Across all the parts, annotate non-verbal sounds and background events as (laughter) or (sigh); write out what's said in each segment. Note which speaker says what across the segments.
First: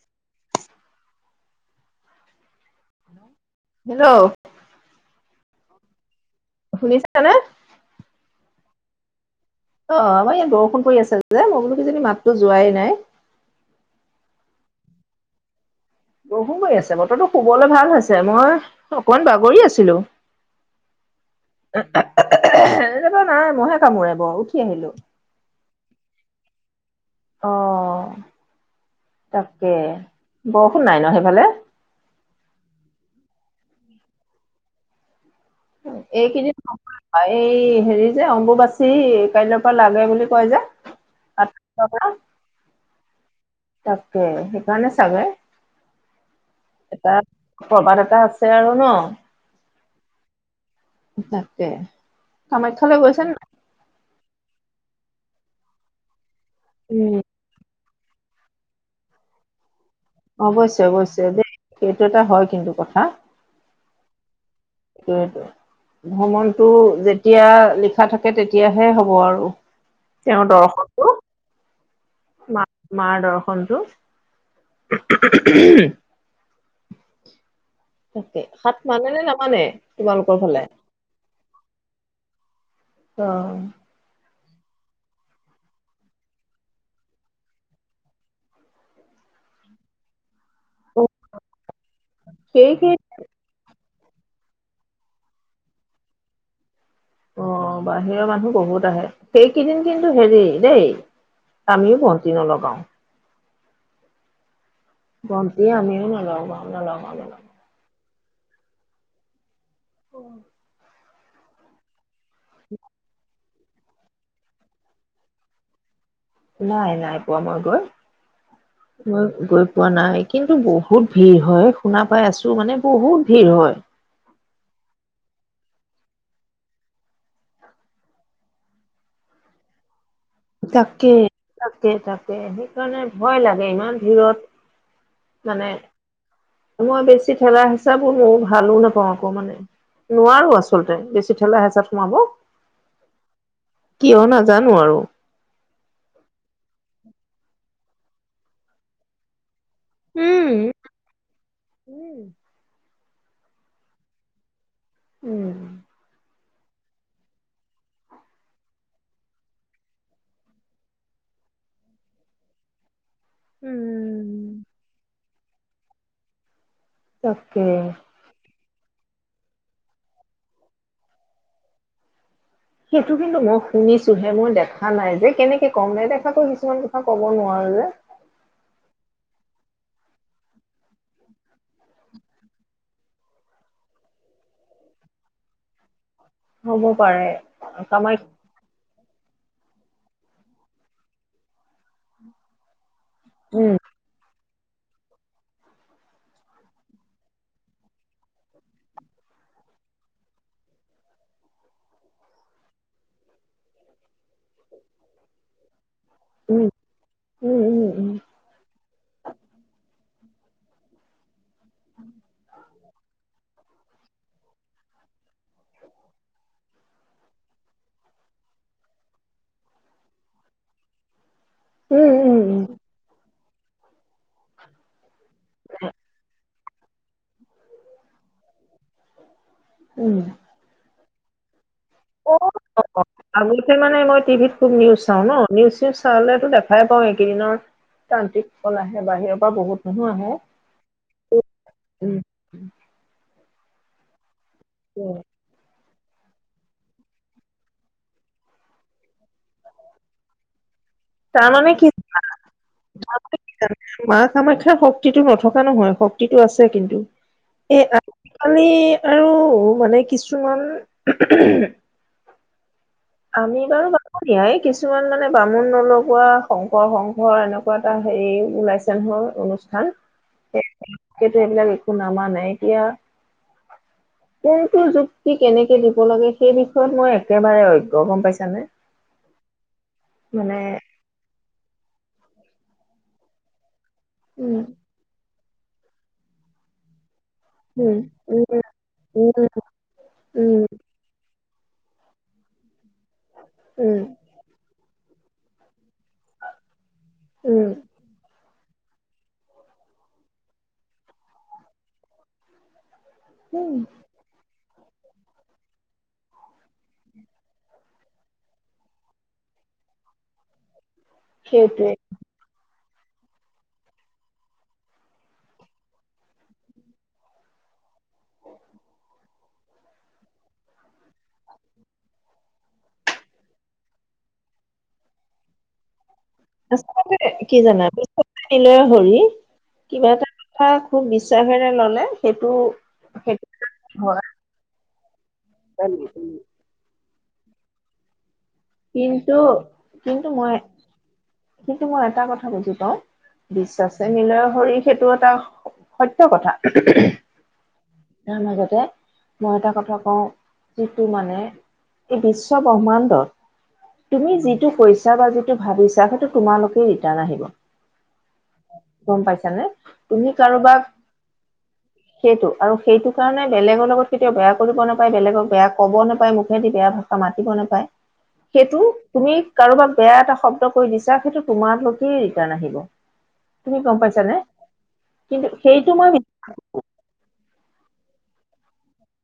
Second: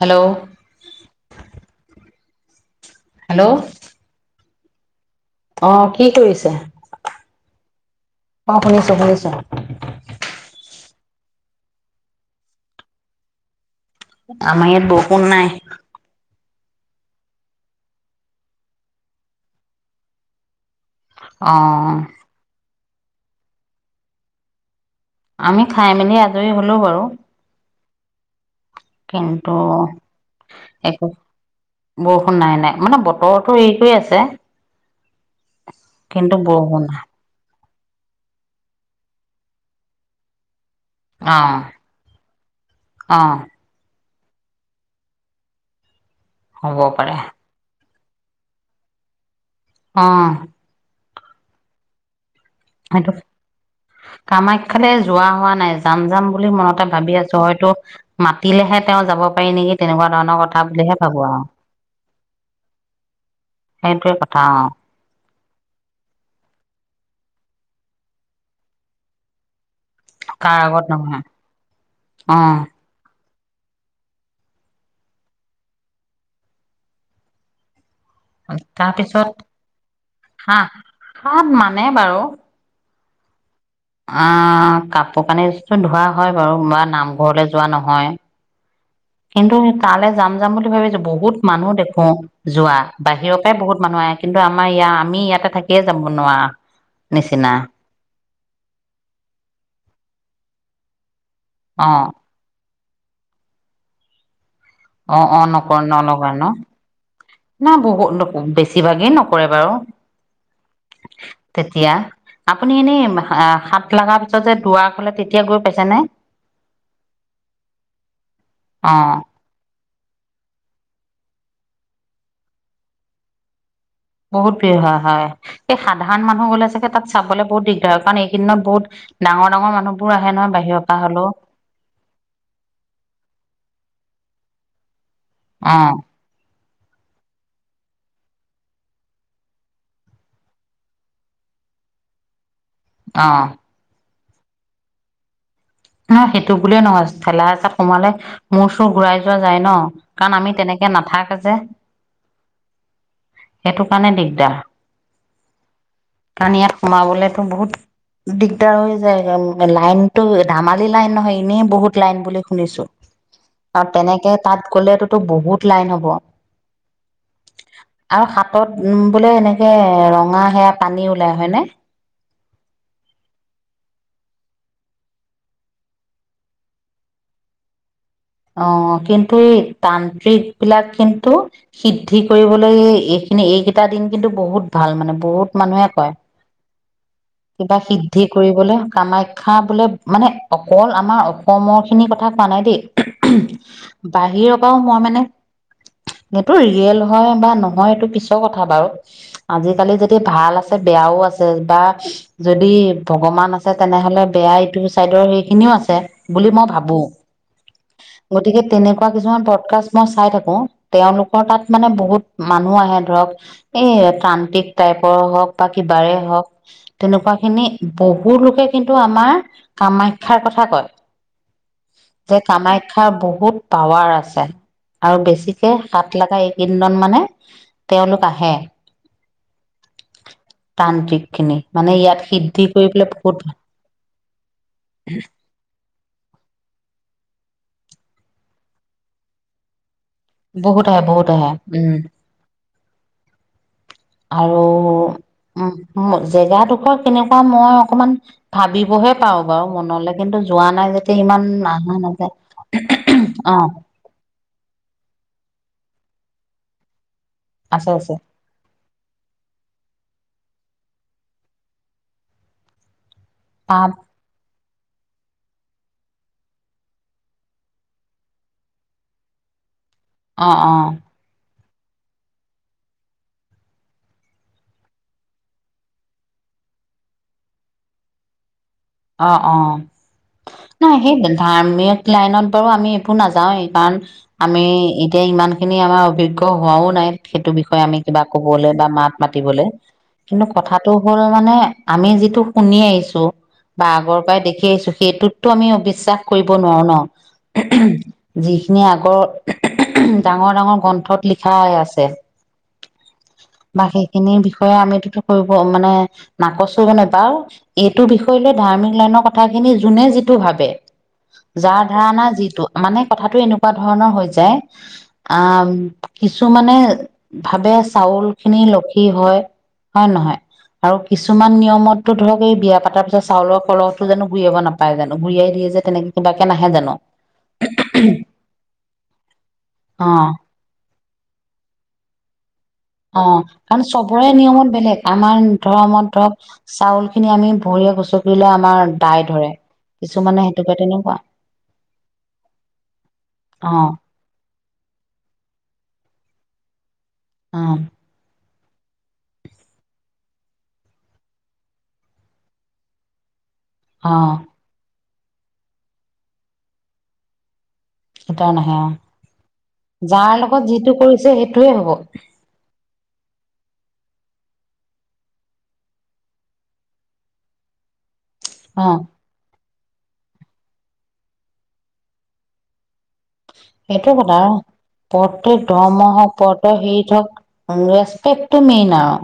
Speaker 1: Hello. Hello
Speaker 2: hello.
Speaker 1: অ' কি কৰিছে?
Speaker 2: শুনিছানে।
Speaker 1: অ' শুনিছোঁ, শুনিছোঁ।
Speaker 2: অ' আমাৰ ইয়াত বৰষুণ পই আছে যে মই বোলো কিজানী মাততো যোৱাই নাই।
Speaker 1: আমাৰ ইয়াত বৰষুণ নাই।
Speaker 2: বহু গৈ আছে বতটো শুবলৈ ভাল হৈছে। মই অকমান বাগৰি আছিলোঁ।
Speaker 1: অ
Speaker 2: এনেটো নাই ম'হে কামোৰে বৰ উঠি আহিলোঁ।
Speaker 1: আমি খাই মেলি আজৰি হ'লে বাৰু।
Speaker 2: অ'।
Speaker 1: কিন্তু
Speaker 2: তাকে বৰষুণ নাই
Speaker 1: একো,
Speaker 2: ন সেইফালে?
Speaker 1: বৰষুণ নাই নাই মানে বতৰ টো এইটোৱে আছে। কিন্তু
Speaker 2: এইকেইদিন
Speaker 1: বৰষুণ নাই
Speaker 2: এই হেৰি যে অম্বুবাচী কাইলৈ পা লাগে বুলি কয় যে।
Speaker 1: অ
Speaker 2: (unintelligible)
Speaker 1: অ
Speaker 2: তাকে হেকাৰণে চাগে
Speaker 1: হ'ব পাৰে
Speaker 2: (unintelligible) এটা আছে আৰু ন?
Speaker 1: অ'।
Speaker 2: তাকে, কামাখ্যালৈ গৈছান
Speaker 1: কামাখ্যালৈ যোৱা হোৱা নাই যাম যাম বুলি মনতে ভাবি
Speaker 2: উম
Speaker 1: আছোঁ হয়তো মাতিলেহে তেওঁ যাব পাৰি এনেকে তেনেকুৱা ধৰণৰ কথা
Speaker 2: অৱশ্যে
Speaker 1: বুলিহে
Speaker 2: অৱশ্যে
Speaker 1: ভাবোঁ আও।
Speaker 2: দেই সেইটো এটা হয় কিন্তু
Speaker 1: হেটোৱে কথ
Speaker 2: কৈ আছ। ভ্ৰমণটো যেতিয়া লিখা থাকে তেতিয়াহে হ'ব আৰু।
Speaker 1: অ
Speaker 2: তেওঁৰ
Speaker 1: কাৰ আগত
Speaker 2: দৰ্শকটো,
Speaker 1: নহয় অ
Speaker 2: মা-মাৰ দৰ (unintelligible) তাকে, সাত মানে নে
Speaker 1: তাৰপিছত
Speaker 2: নামানে তোমালোকৰ ফালে।
Speaker 1: হাত হাত মানে বাৰু
Speaker 2: অ'।
Speaker 1: অ' কাপোৰ কানি চোন ধোৱা হয় বাও মা নামঘৰলে যোৱা নহয়। কিন্তু তালে যাম যাম বুলি ভাবিছোঁ। বহুত মানুহ দেখো যোৱা,
Speaker 2: সেইখিন
Speaker 1: বাহিৰৰ পাই বহুত মানুহে কিন্তু আমাৰ ইয়াৰ আমি ইয়াতে থাকিয়ে যাম নোৱাৰো।
Speaker 2: অ' বাহিৰ মানুহ বহুত আহে। সেইকেইদিন কিন্তু হেৰি দেই।
Speaker 1: অ
Speaker 2: আমিও বন্তি নলগাও।
Speaker 1: অ' অ'
Speaker 2: বন্তি
Speaker 1: নক,
Speaker 2: আমিও
Speaker 1: নলাগাই ন।
Speaker 2: নলগাও নলগাও নলগাও
Speaker 1: না বগ ল বেছিভাগেই নকৰে বাৰু।
Speaker 2: অ'।
Speaker 1: তেতিয়া, আপুনি এনেই হা সাত লাগা পিছত যে দুৱা খুলে তেতিয়া গৈ পাইছা নে?
Speaker 2: নাই, নাই পোৱা মই গৈ
Speaker 1: অ
Speaker 2: মই গৈ! পোৱা নাই কিন্তু বহুত ভিৰ হয়, শুনা পাই আছো মানে বহুত ভিৰ হয়।
Speaker 1: বহুত ভিৰ হয়, হয়। এই সাধাৰণ মানুহ গ'লে চাগে তাত চাবলৈ বহুত দিগদাৰ হয় কাৰণ এইকেইদিনত বহুত ডাঙৰ ডাঙৰ মানুহ।
Speaker 2: তাকে, তাকে, তাকে সেইকাৰণে ভয় লাগে ইমান ভিৰত। মানে
Speaker 1: অ',
Speaker 2: মই বেছি ঠেলা হিচাবোৰ মই ভালো নাপাওঁ আকৌ মানে। নোৱাৰোঁ আচলতে বেছি ঠেলা হেঁচাত সোমাব।
Speaker 1: অ!
Speaker 2: কিয় নাজানো আৰু।
Speaker 1: নাই সেইটো বুলিয়ে নহয় ঠেলা হেঁচাত সোমালে মূৰ চুৰ ঘূৰাই যোৱা যায় ন'। কাৰণ আমি
Speaker 2: উম
Speaker 1: তেনেকে নাথাকে যে।
Speaker 2: উম
Speaker 1: সেইটো কাৰণে দিগদাৰ।
Speaker 2: উম!
Speaker 1: কাৰণ ইয়াত সোমাবলৈটো বহুত দিগদাৰ হৈ যায়, লাইনটো ধামালি লাইন নহয় এনেই বহুত লাইন বুলি শুনিছো আৰু তেনেকে
Speaker 2: উম
Speaker 1: তাত গ'লেতো বহুত লাইন হ'ব।
Speaker 2: তাকে।
Speaker 1: ত নো বোলে এনেকে ৰঙা সেয়া পানী ওলাই হয় নে?
Speaker 2: সেইটো কিন্তু মই শুনিছোহে মই দেখা নাই যে কেনেকৈ কম নেদেখাকৈ কিছুমান কথা ক'ব নোৱাৰ যে।
Speaker 1: অ কিন্তু এই তান্ত্ৰিক বিলাক কিন্তু সিদ্ধি কৰিবলৈ ই খিনি এইকেইটা দিন কিন্তু বহুত ভাল মানে বহুত মানুহে কয়।
Speaker 2: হ'ব পাৰে
Speaker 1: কিবা সিদ্ধি
Speaker 2: কামাখ্যা
Speaker 1: কৰিবলৈ কামাখ্য খা বোলে মানে অকল আমাৰ অসমৰ খিনিৰ কথা কোৱা নাই দেই।
Speaker 2: উম
Speaker 1: বাহিৰৰ পাওঁ মই মানে এইটো ৰিয়েল হয় বা নহয় এইটো পিছৰ কথা বাৰু আজিকালি যদি ভাল আছে বেয়াও আছে বা যদি ভগৱান আছে তেনেহলে বেয়া ইটো চাইডৰ সেইখিনিও আছে। বুলি মই
Speaker 2: উম
Speaker 1: ভাবো,
Speaker 2: উম উম উম
Speaker 1: গতিকে তেনেকুৱা কিছুমান পডকাষ্ট মই চাই থাকো তেওঁলোকৰ তাত মানে বহুত মানুহ আহে ধৰক, এই তান্ত্ৰিক টাইপৰ হওঁক বা কিবাৰে হওঁক তেনেকুৱা খিনি বহু লোকে কিন্তু আমাৰ কামাখ্যাৰ কথা কয়।
Speaker 2: উম
Speaker 1: যে
Speaker 2: উম উম
Speaker 1: কামাখ্যা বহুত পাৱাৰ আছে আৰু বেছি কে সাত লগা এইকেইদিনত মানে তেওঁলোক আহে।
Speaker 2: উম।
Speaker 1: তান্ত্ৰিক খিনি মানে ইয়াত
Speaker 2: অ
Speaker 1: সিদ্ধি কৰি পেলাই বহুত
Speaker 2: আগতে মানে মই টিভিত খুব নিউজ চাওঁ ন নিউজ চিউজ চালে টো দেখাই পাওঁ। এইকেইদিনত তান্ত্ৰিক সকল আহে বাহিৰৰ পৰা বহুত। মানুহ আহে
Speaker 1: বহুত আহে বহুত আহে
Speaker 2: উম
Speaker 1: আৰু উম জেগাডোখৰ কেনেকুৱা মই অকমান ভাবিবহে পাৰোঁ বাৰু মনলে কিন্তু যোৱা নাই যে ইমান
Speaker 2: তাৰমানে কি
Speaker 1: আহা নাযায় অ।
Speaker 2: জানে মা কামাখ্যাৰ শক্তিটো নথকা নহয় শক্তিটো আছে কিন্তু। এ
Speaker 1: আছে আছে
Speaker 2: আজিকালি আৰু মানে কিছুমান আমি বাৰু
Speaker 1: পাপ
Speaker 2: বাপু দিয়াই এই কিছু কিছুমান মানে বামুণ নলোৱা শংকৰ সংঘ এনেকুৱা এটা হেৰি ওলাইছে নহয় অনুষ্ঠান।
Speaker 1: অ অ
Speaker 2: সেইটো সিহঁতে এইবিলাক একো নমানে এতিয়া কোনটো যুক্তি কেনেকে দিব লাগে সেই বিষয়ত মই একেবাৰে অজ্ঞ গম পাইছানে।
Speaker 1: অ অ
Speaker 2: মানে
Speaker 1: নাই সেইবল ধাৰ্মিক লাইনত বাৰু আমি এভো নাযাওঁৱেই কাৰণ
Speaker 2: উম
Speaker 1: আমি এতিয়া ইমান সেইখিনি আমাৰ অভিজ্ঞ হোৱাও নাই। সেইটো বিষয়ে
Speaker 2: উম
Speaker 1: আমি কিবা
Speaker 2: উম
Speaker 1: ক'বলৈ বা মাত
Speaker 2: উম
Speaker 1: মাতিবলে কিন্তু
Speaker 2: উম
Speaker 1: কথাটো হ'ল মানে আমি যিটো শুনি আহিছো। বা
Speaker 2: উম
Speaker 1: আগৰ পৰাই দেখি আহিছো সেইটোতো আমি অবিশ্বাস কৰিব নোৱাৰো ন
Speaker 2: উম
Speaker 1: যি যিখিনি আগৰ ডাঙৰ - ডাঙৰ গ্ৰন্থত লিখা হৈ আছে।
Speaker 2: উম
Speaker 1: বাকেইখিনি বিষয় আমটো কৰিব মানে নাকচ কৰিব নে বাৰু এইটো বিষয়ে কৰিলে ধাৰ্মিক লাইনৰ কথাখিনি যোনে যিটো ভাবে যাৰ
Speaker 2: সেইটোৱে
Speaker 1: ধাৰণা যিটো মানে কথাটো এনেকুৱা ধৰণৰ হৈ যায় আ কিছু মানে ভাবে। চাউল খিনি লক্ষী হয়। হয় নহয় আৰু কিছুমান নিয়মতো ধৰক এই বিয়া পাতাৰ পিছত চাউলৰ কলহটো যাতে ঘূৰিয়াব নাপায় জানো ঘুৰিয়াই দিয়ে যে তেনেকে কিবাকে নাহে জানো
Speaker 2: আচলতে কি জানা হৰি কিবা
Speaker 1: অ
Speaker 2: এটা কথা খুব (unintelligible) ল'লে সেইটো
Speaker 1: অ, কাৰণ
Speaker 2: সেইটো হয়
Speaker 1: চবৰে নিয়মত বেলেগ আমাৰ ধৰৰ্মত ধৰক চাউল সিনি আমি বৰীয়া গছত
Speaker 2: কিন্তু, কিন্তু মই
Speaker 1: সেইটোকে তেনেকুৱা
Speaker 2: কিন্তু মই এটা কথা বুজি পাওঁ।
Speaker 1: অ
Speaker 2: বিশ্বাস মিলয় শৰীৰ সেইটো এটা সত্য কথা।
Speaker 1: অ',
Speaker 2: ত মাজতে মই এটা কথা কও যিটো মানে এই বিশ্ব ব্ৰহ্মাণ্ডত
Speaker 1: অ
Speaker 2: তুমি যিটো কৈছা বা যিটো ভাবিছা সেইটো তোমালোকে ৰিটাৰ্ণ আহিব।
Speaker 1: এটাও নাহে অ
Speaker 2: গম পাইছা নে।
Speaker 1: যাৰ
Speaker 2: তুমি
Speaker 1: লগত
Speaker 2: কাৰোবাক
Speaker 1: যিটো কৰিছে সেইটোয়ে হ'ব
Speaker 2: সেইটো আৰু সেইটো সেই কাৰণে বেলেগৰ লগত কেতিয়াও বেয়া কৰিব নাপায় বেলেগক বেয়া ক'ব নাপায় মুখেদি বেয়া ভাষা মাতিব নাপায়। সেইটো
Speaker 1: অ
Speaker 2: তুমি কাৰোবাক বেয়া এটা শব্দ কৰি দিছা সেইটো তোমালকে ৰিটাৰ্ণ আহিব। তুমি গম
Speaker 1: সেইটো
Speaker 2: পাইছানে
Speaker 1: কথা আৰু
Speaker 2: কিন্তু
Speaker 1: প্ৰত্যেক
Speaker 2: সেইটো
Speaker 1: ধৰ্ম
Speaker 2: মই
Speaker 1: হওক প্ৰত্যেক হৃদ হওক। ৰেস্পেক্টো মেইন আৰু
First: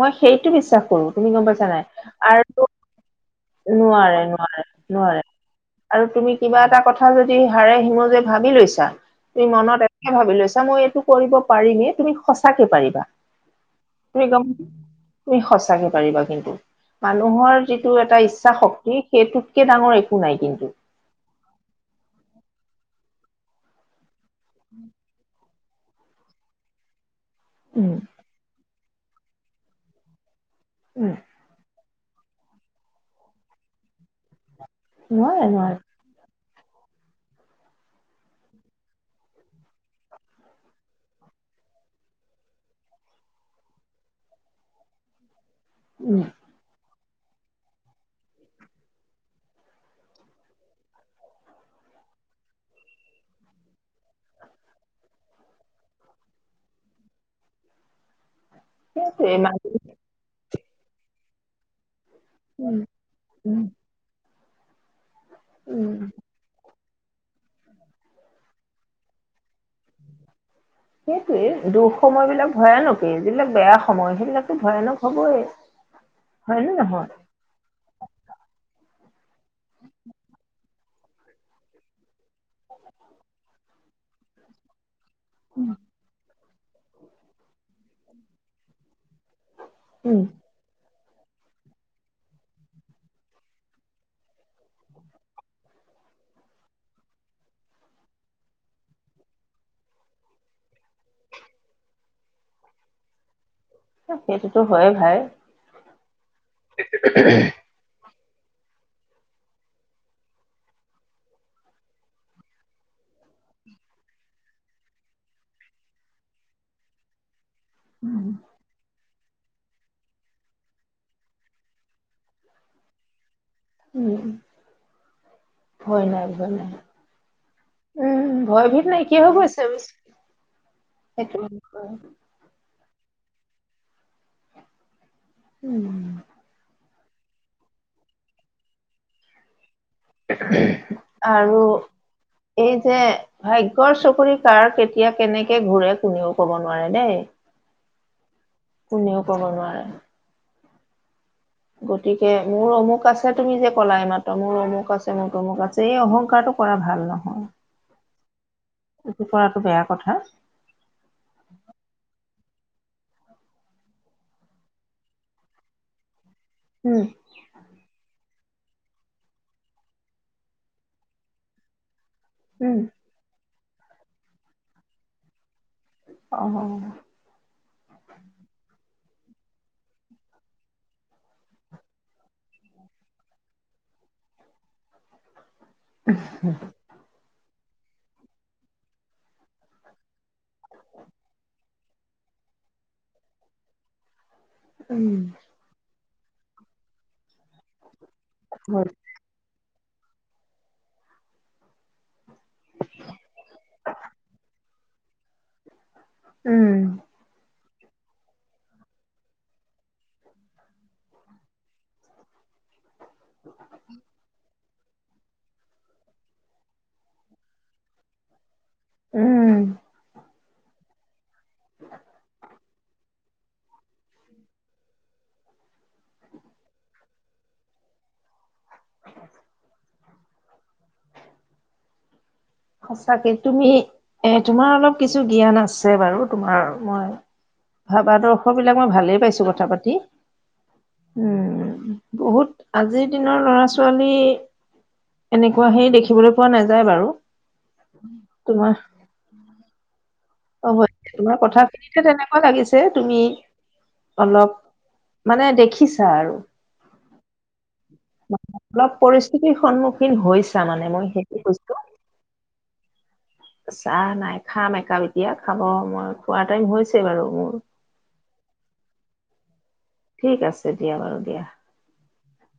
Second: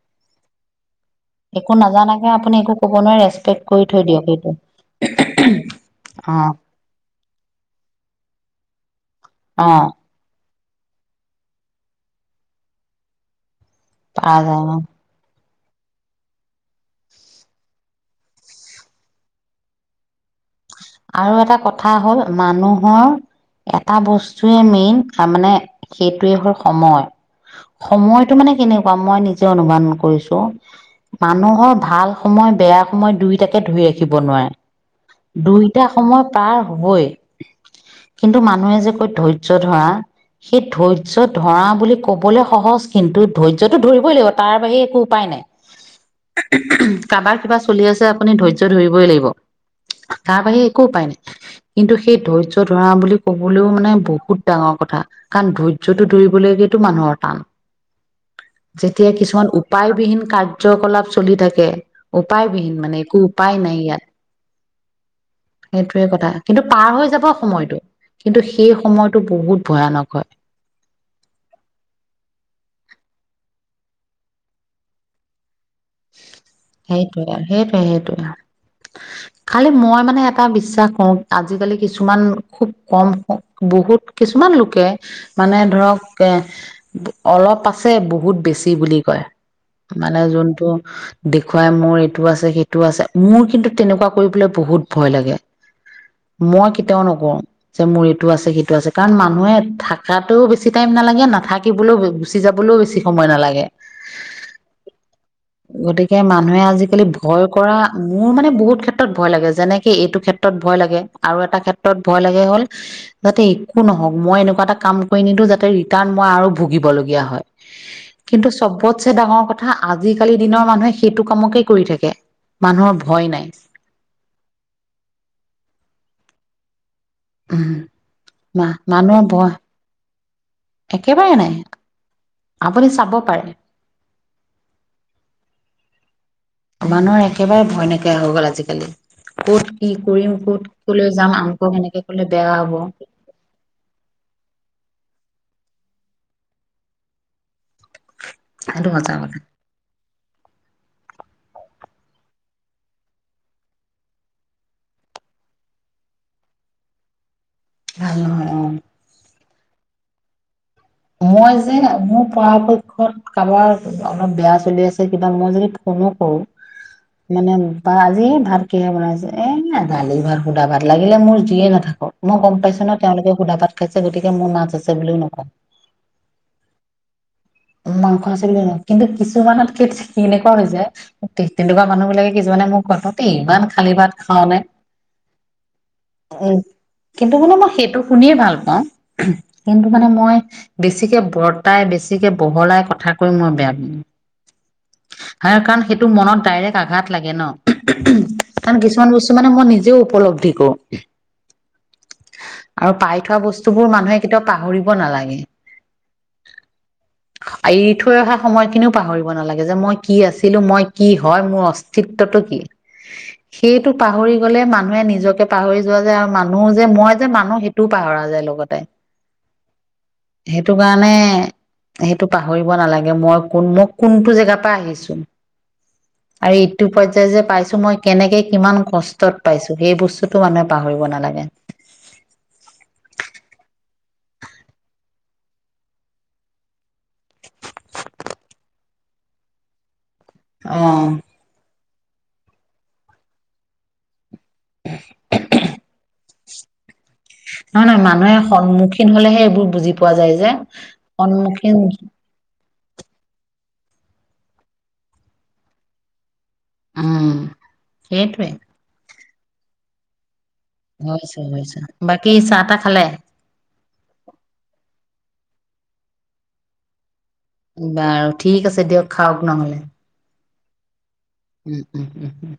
Speaker 2: মই সেইটো বিশ্বাস কৰো। তুমি গম পাইছা
Speaker 1: একো
Speaker 2: নাই
Speaker 1: নাজানাকে আপুনি
Speaker 2: আৰু
Speaker 1: একো ক'ব নোৱাৰে ৰেচপেক্ট কৰি থৈ
Speaker 2: নোৱাৰে
Speaker 1: দিয়ক
Speaker 2: -
Speaker 1: সেইটো
Speaker 2: নোৱাৰে - নোৱাৰে। আৰু তুমি
Speaker 1: অ
Speaker 2: কিবা এটা কথা যদি হাৰে সিমজে ভাবি লৈছা তুমি
Speaker 1: অ
Speaker 2: মনত ভাবি লৈছা। আচ্ছা মই এইটো কৰিব পাৰিমে তুমি সচাকে পাৰিবা। তুমি
Speaker 1: পৰা
Speaker 2: একদম
Speaker 1: যায় অ
Speaker 2: তুমি সঁচাকে পাৰিবা কিন্তু। মানুহৰ যিটো এটা ইচ্ছা শক্তি সেইটোতকে ডাঙৰ একো নাই কিন্তু।
Speaker 1: আৰু এটা কথা হ'ল মানুহৰ এটা বস্তুয়ে মেইন তাৰ মানে সেইটোৱে হ'ল সময় -
Speaker 2: উম
Speaker 1: সময়টো মানে কেনেকুৱা মই নিজে অনুমান কৰিছো।
Speaker 2: উম
Speaker 1: মানুহৰ ভাল সময় বেয়া সময় দুয়োটাকে ধৰি ৰাখিব নোৱাৰে।
Speaker 2: নোৱাৰে - নোৱাৰে।
Speaker 1: দুইটা সময় পাৰ হবই কিন্তু মানুহে যে কৈ ধৈৰ্য ধৰা। সেই ধৈৰ্য ধৰা বুলি কবলৈ সহজ কিন্তু ধৈৰ্যটো ধৰিবই লাগিব তাৰ বাহিৰে একো উপায় নাই।
Speaker 2: উম,
Speaker 1: কাবাৰ কিবা চলি আছে আপুনি ধৈৰ্য্য ধৰিবই লাগিব তাৰ বাহিৰে একো উপায় নাই। কিন্তু সেই ধৈৰ্য্য ধৰা বুলি কবলৈও মানে বহুত ডাঙৰ কথা কাৰণ ধৈৰ্যটো ধৰিবলৈ। সেইটো মানুহৰ টান।
Speaker 2: (inaudible)
Speaker 1: যেতিয়া
Speaker 2: সেইটোৱে
Speaker 1: কিছুমান
Speaker 2: মানুহ
Speaker 1: উপায়বিহীন কাৰ্যকলাপ চলি থাকে।
Speaker 2: উম
Speaker 1: উপায়বিহীন মানে একো
Speaker 2: উম
Speaker 1: উপায় নাই ইয়াত।
Speaker 2: উম
Speaker 1: সেইটোয়ে কথা কিন্তু। পাৰ হৈ যাব সময়টো কিন্তু সেই সময়টো বহুত ভয়ানক হয়।
Speaker 2: সেইটোয়ে দুঃসময় বিলাক ভয়ানক এই যিবিলাক বেয়া সময় সেইবিলাকে ভয়ানক হ'বই। হয়নে নহয়
Speaker 1: সেইটোয়ে, সেইটোৱে সেইটোৱে খালি মই মানে এটা বিশ্বাস কৰো আজিকালি কিছুমান খুব কাম বহুত, কিছুমান লোকে মানে ধৰক এ অলপ, আছে বহুত বেছি বুলি কয় মানে
Speaker 2: উম
Speaker 1: যোনটো, দেখুৱাই মোৰ এইটো আছে, সেইটো আছে মোৰ কিন্তু তেনেকুৱা কৰিবলৈ বহুত ভয় লাগে। মই কেতিয়াও নকৰো যে মোৰ এইটো আছে সিটো আছে কাৰণ মানুহে থকাটোও বেছি টাইম। নালাগে নাথাকিবলৈও গুচি যাবলৈও বেছি সময় নালাগে।
Speaker 2: সেইটোতো হয় ভাই।
Speaker 1: গতিকে মানুহে আজিকালি ভয় কৰা, মোৰ মানে বহুত ক্ষেত্ৰত ভয় লাগে। যেনেকে এইটো ক্ষেত্ৰত ভয় লাগে আৰু এটা ক্ষেত্ৰত ভয় লাগে হ'ল যাতে একো নহওঁক। মই এনেকুৱা এটা কাম কৰি নিদো যাতে ৰিটাৰ্ণ মই আৰু ভুগিব লগীয়া হয়। কিন্তু, চবতছে ডাঙৰ কথা আজি আজিকালি দিনৰ মানুহে সেইটো কামকেই কৰি থাকে মানুহৰ ভয় নাই
Speaker 2: উম, ভয় নাই, ভয় নাই।
Speaker 1: উম
Speaker 2: উম, ভয়
Speaker 1: মা
Speaker 2: ভিত নাইকিয়া
Speaker 1: মানুহৰ ভয়
Speaker 2: গৈছে অবিচ
Speaker 1: একেবাৰে
Speaker 2: সেইটো
Speaker 1: নাই
Speaker 2: হয়।
Speaker 1: আপুনি চাব পাৰে।
Speaker 2: উম।
Speaker 1: মানুহৰ একেবাৰে ভয় নাইকিয়া হৈ গ'ল আজিকালি ক'ত কি কৰিম ক'ত কলৈ যাম
Speaker 2: আৰু
Speaker 1: আমুকক এনেকে কলে বেয়া হব
Speaker 2: এই যে ভাগ্যৰ চকৰি কাৰ কেতিয়া কেনেকে ঘূৰে কোনেও ক'ব নোৱাৰে দেই।
Speaker 1: সেইটো সঁচা
Speaker 2: কোনেও
Speaker 1: কথা
Speaker 2: কব নোৱাৰে। গতিকে, মোৰ অমুক আছে, তুমি যে ক'লা এইমাত্ৰ মোৰ অমুক আছে, মোৰ তমুক আছে, এই অহংকাৰটো কৰা ভাল নহয়।
Speaker 1: ভাল হয় অ'।
Speaker 2: এইটো কৰাটো বেয়া কথা।
Speaker 1: মই যে অমুক পৰাপক্ষত কাৰোবাৰ অলপ বেয়া চলি আছে কিবা মই যদি ফোনো কৰো
Speaker 2: উম,
Speaker 1: মানে বাজি ভাত কিহে বনাইছছে এই দালি ভাত সুদা ভাত লাগিলে মোৰ যিয়ে নাথাকক। মই গ'ম
Speaker 2: উম,
Speaker 1: পাইছোঁ নহয়। তেওঁলোকে সুধা ভাত খাইছে, গতিকে মোৰ মাছ আছে বুলিও নকওঁ।
Speaker 2: অহ'
Speaker 1: মাংস আছে বুলি নকওঁ। কিন্তু, কিছুমানত কেনেকুৱা হৈ যায়। তেনেকুৱা মানুহ বিলাকে কিছুমানে মোৰ তহঁতে ইমান খালী খালি ভাত খাওঁনে?
Speaker 2: উম, হ'ম।
Speaker 1: কিন্তু, মানে মই সেইটো শুনিয়ে ভাল পাওঁ। কিন্তু মানে মই বেছিকে বৰ্তাই বেছি বহলাই কথা কৈ মই বেয়া ব
Speaker 2: উম,
Speaker 1: কাৰণ তো মানে মনত ডাইৰেক্ট আঘাত লাগে ন
Speaker 2: হয়।
Speaker 1: কিছুমান বস্তু মানে মই যে উপলব্ধি কৰো। আৰু পাই থোৱা বস্তুবোৰ মানুহে কেতিয়াও পাহৰিব নালাগে।
Speaker 2: উম।
Speaker 1: এৰি থৈ অহা সময়খিনিও পাহৰিব নালাগে যে মই কি আছিলো মই কি হয় মোৰ অস্তিত্বটো কি। সেইটো পাহৰি গ'লে মানুহ মানুহে নিজকে পাহৰি যোৱা যায় আৰু মানুহ যে মই যে মানুহ সেইটোও পাহৰা যায় লগতে।
Speaker 2: উম।
Speaker 1: সেইটো কাৰণে সেইটো পাহৰিব নালাগে মই কোন মই কোনটো জেগাৰ পৰা আহিছো।
Speaker 2: (inaudible)
Speaker 1: আৰু ইটো পৰ্যায় যে পাইছো মই কেনেকে কিমান কষ্টত পাইছো সেই বস্তুতো মানুহে পাহৰিব নালাগে।
Speaker 2: সঁচাকে তুমি এ তোমাৰ অলপ কিছু জ্ঞান আছে বাৰু তোমাৰ মই ভাবাদৰ্শ বিলাক মই ভালেই পাইছো কথা পাতি।
Speaker 1: অ'।
Speaker 2: উম বহুত আজিৰ দিনৰ লৰা ছোৱালী এনেকুৱা সেই দেখিবলৈ পোৱা নাযায় বাৰু।
Speaker 1: নহয় নহয় মানুহে
Speaker 2: তোমাৰ
Speaker 1: সন্মুখীন হ'লেহে এইবোৰ বুজি পোৱা যায় যে। সন্মুখীন
Speaker 2: হে তুমি অলপ মানে দেখিছা আৰু।
Speaker 1: উম।
Speaker 2: মই
Speaker 1: সেইটোৱে
Speaker 2: অলপ পৰিস্থিতিৰ সন্মুখীন হৈছে তাৰ মানে মই
Speaker 1: হৈছে
Speaker 2: সেইটো কৈছো,
Speaker 1: হৈছে বাকী চাহ তাহ খালে?
Speaker 2: চাহ নাই খাম একাল এতিয়া খাব, মই খোৱা টাইম হৈছে বাৰু। মোৰ।
Speaker 1: বাৰু ঠিক আছে দিয়ক খাওঁক নহ'লে।
Speaker 2: ঠিক আছে দিয়া বাৰু। দিয়া।
Speaker 1: উম উম উম উম।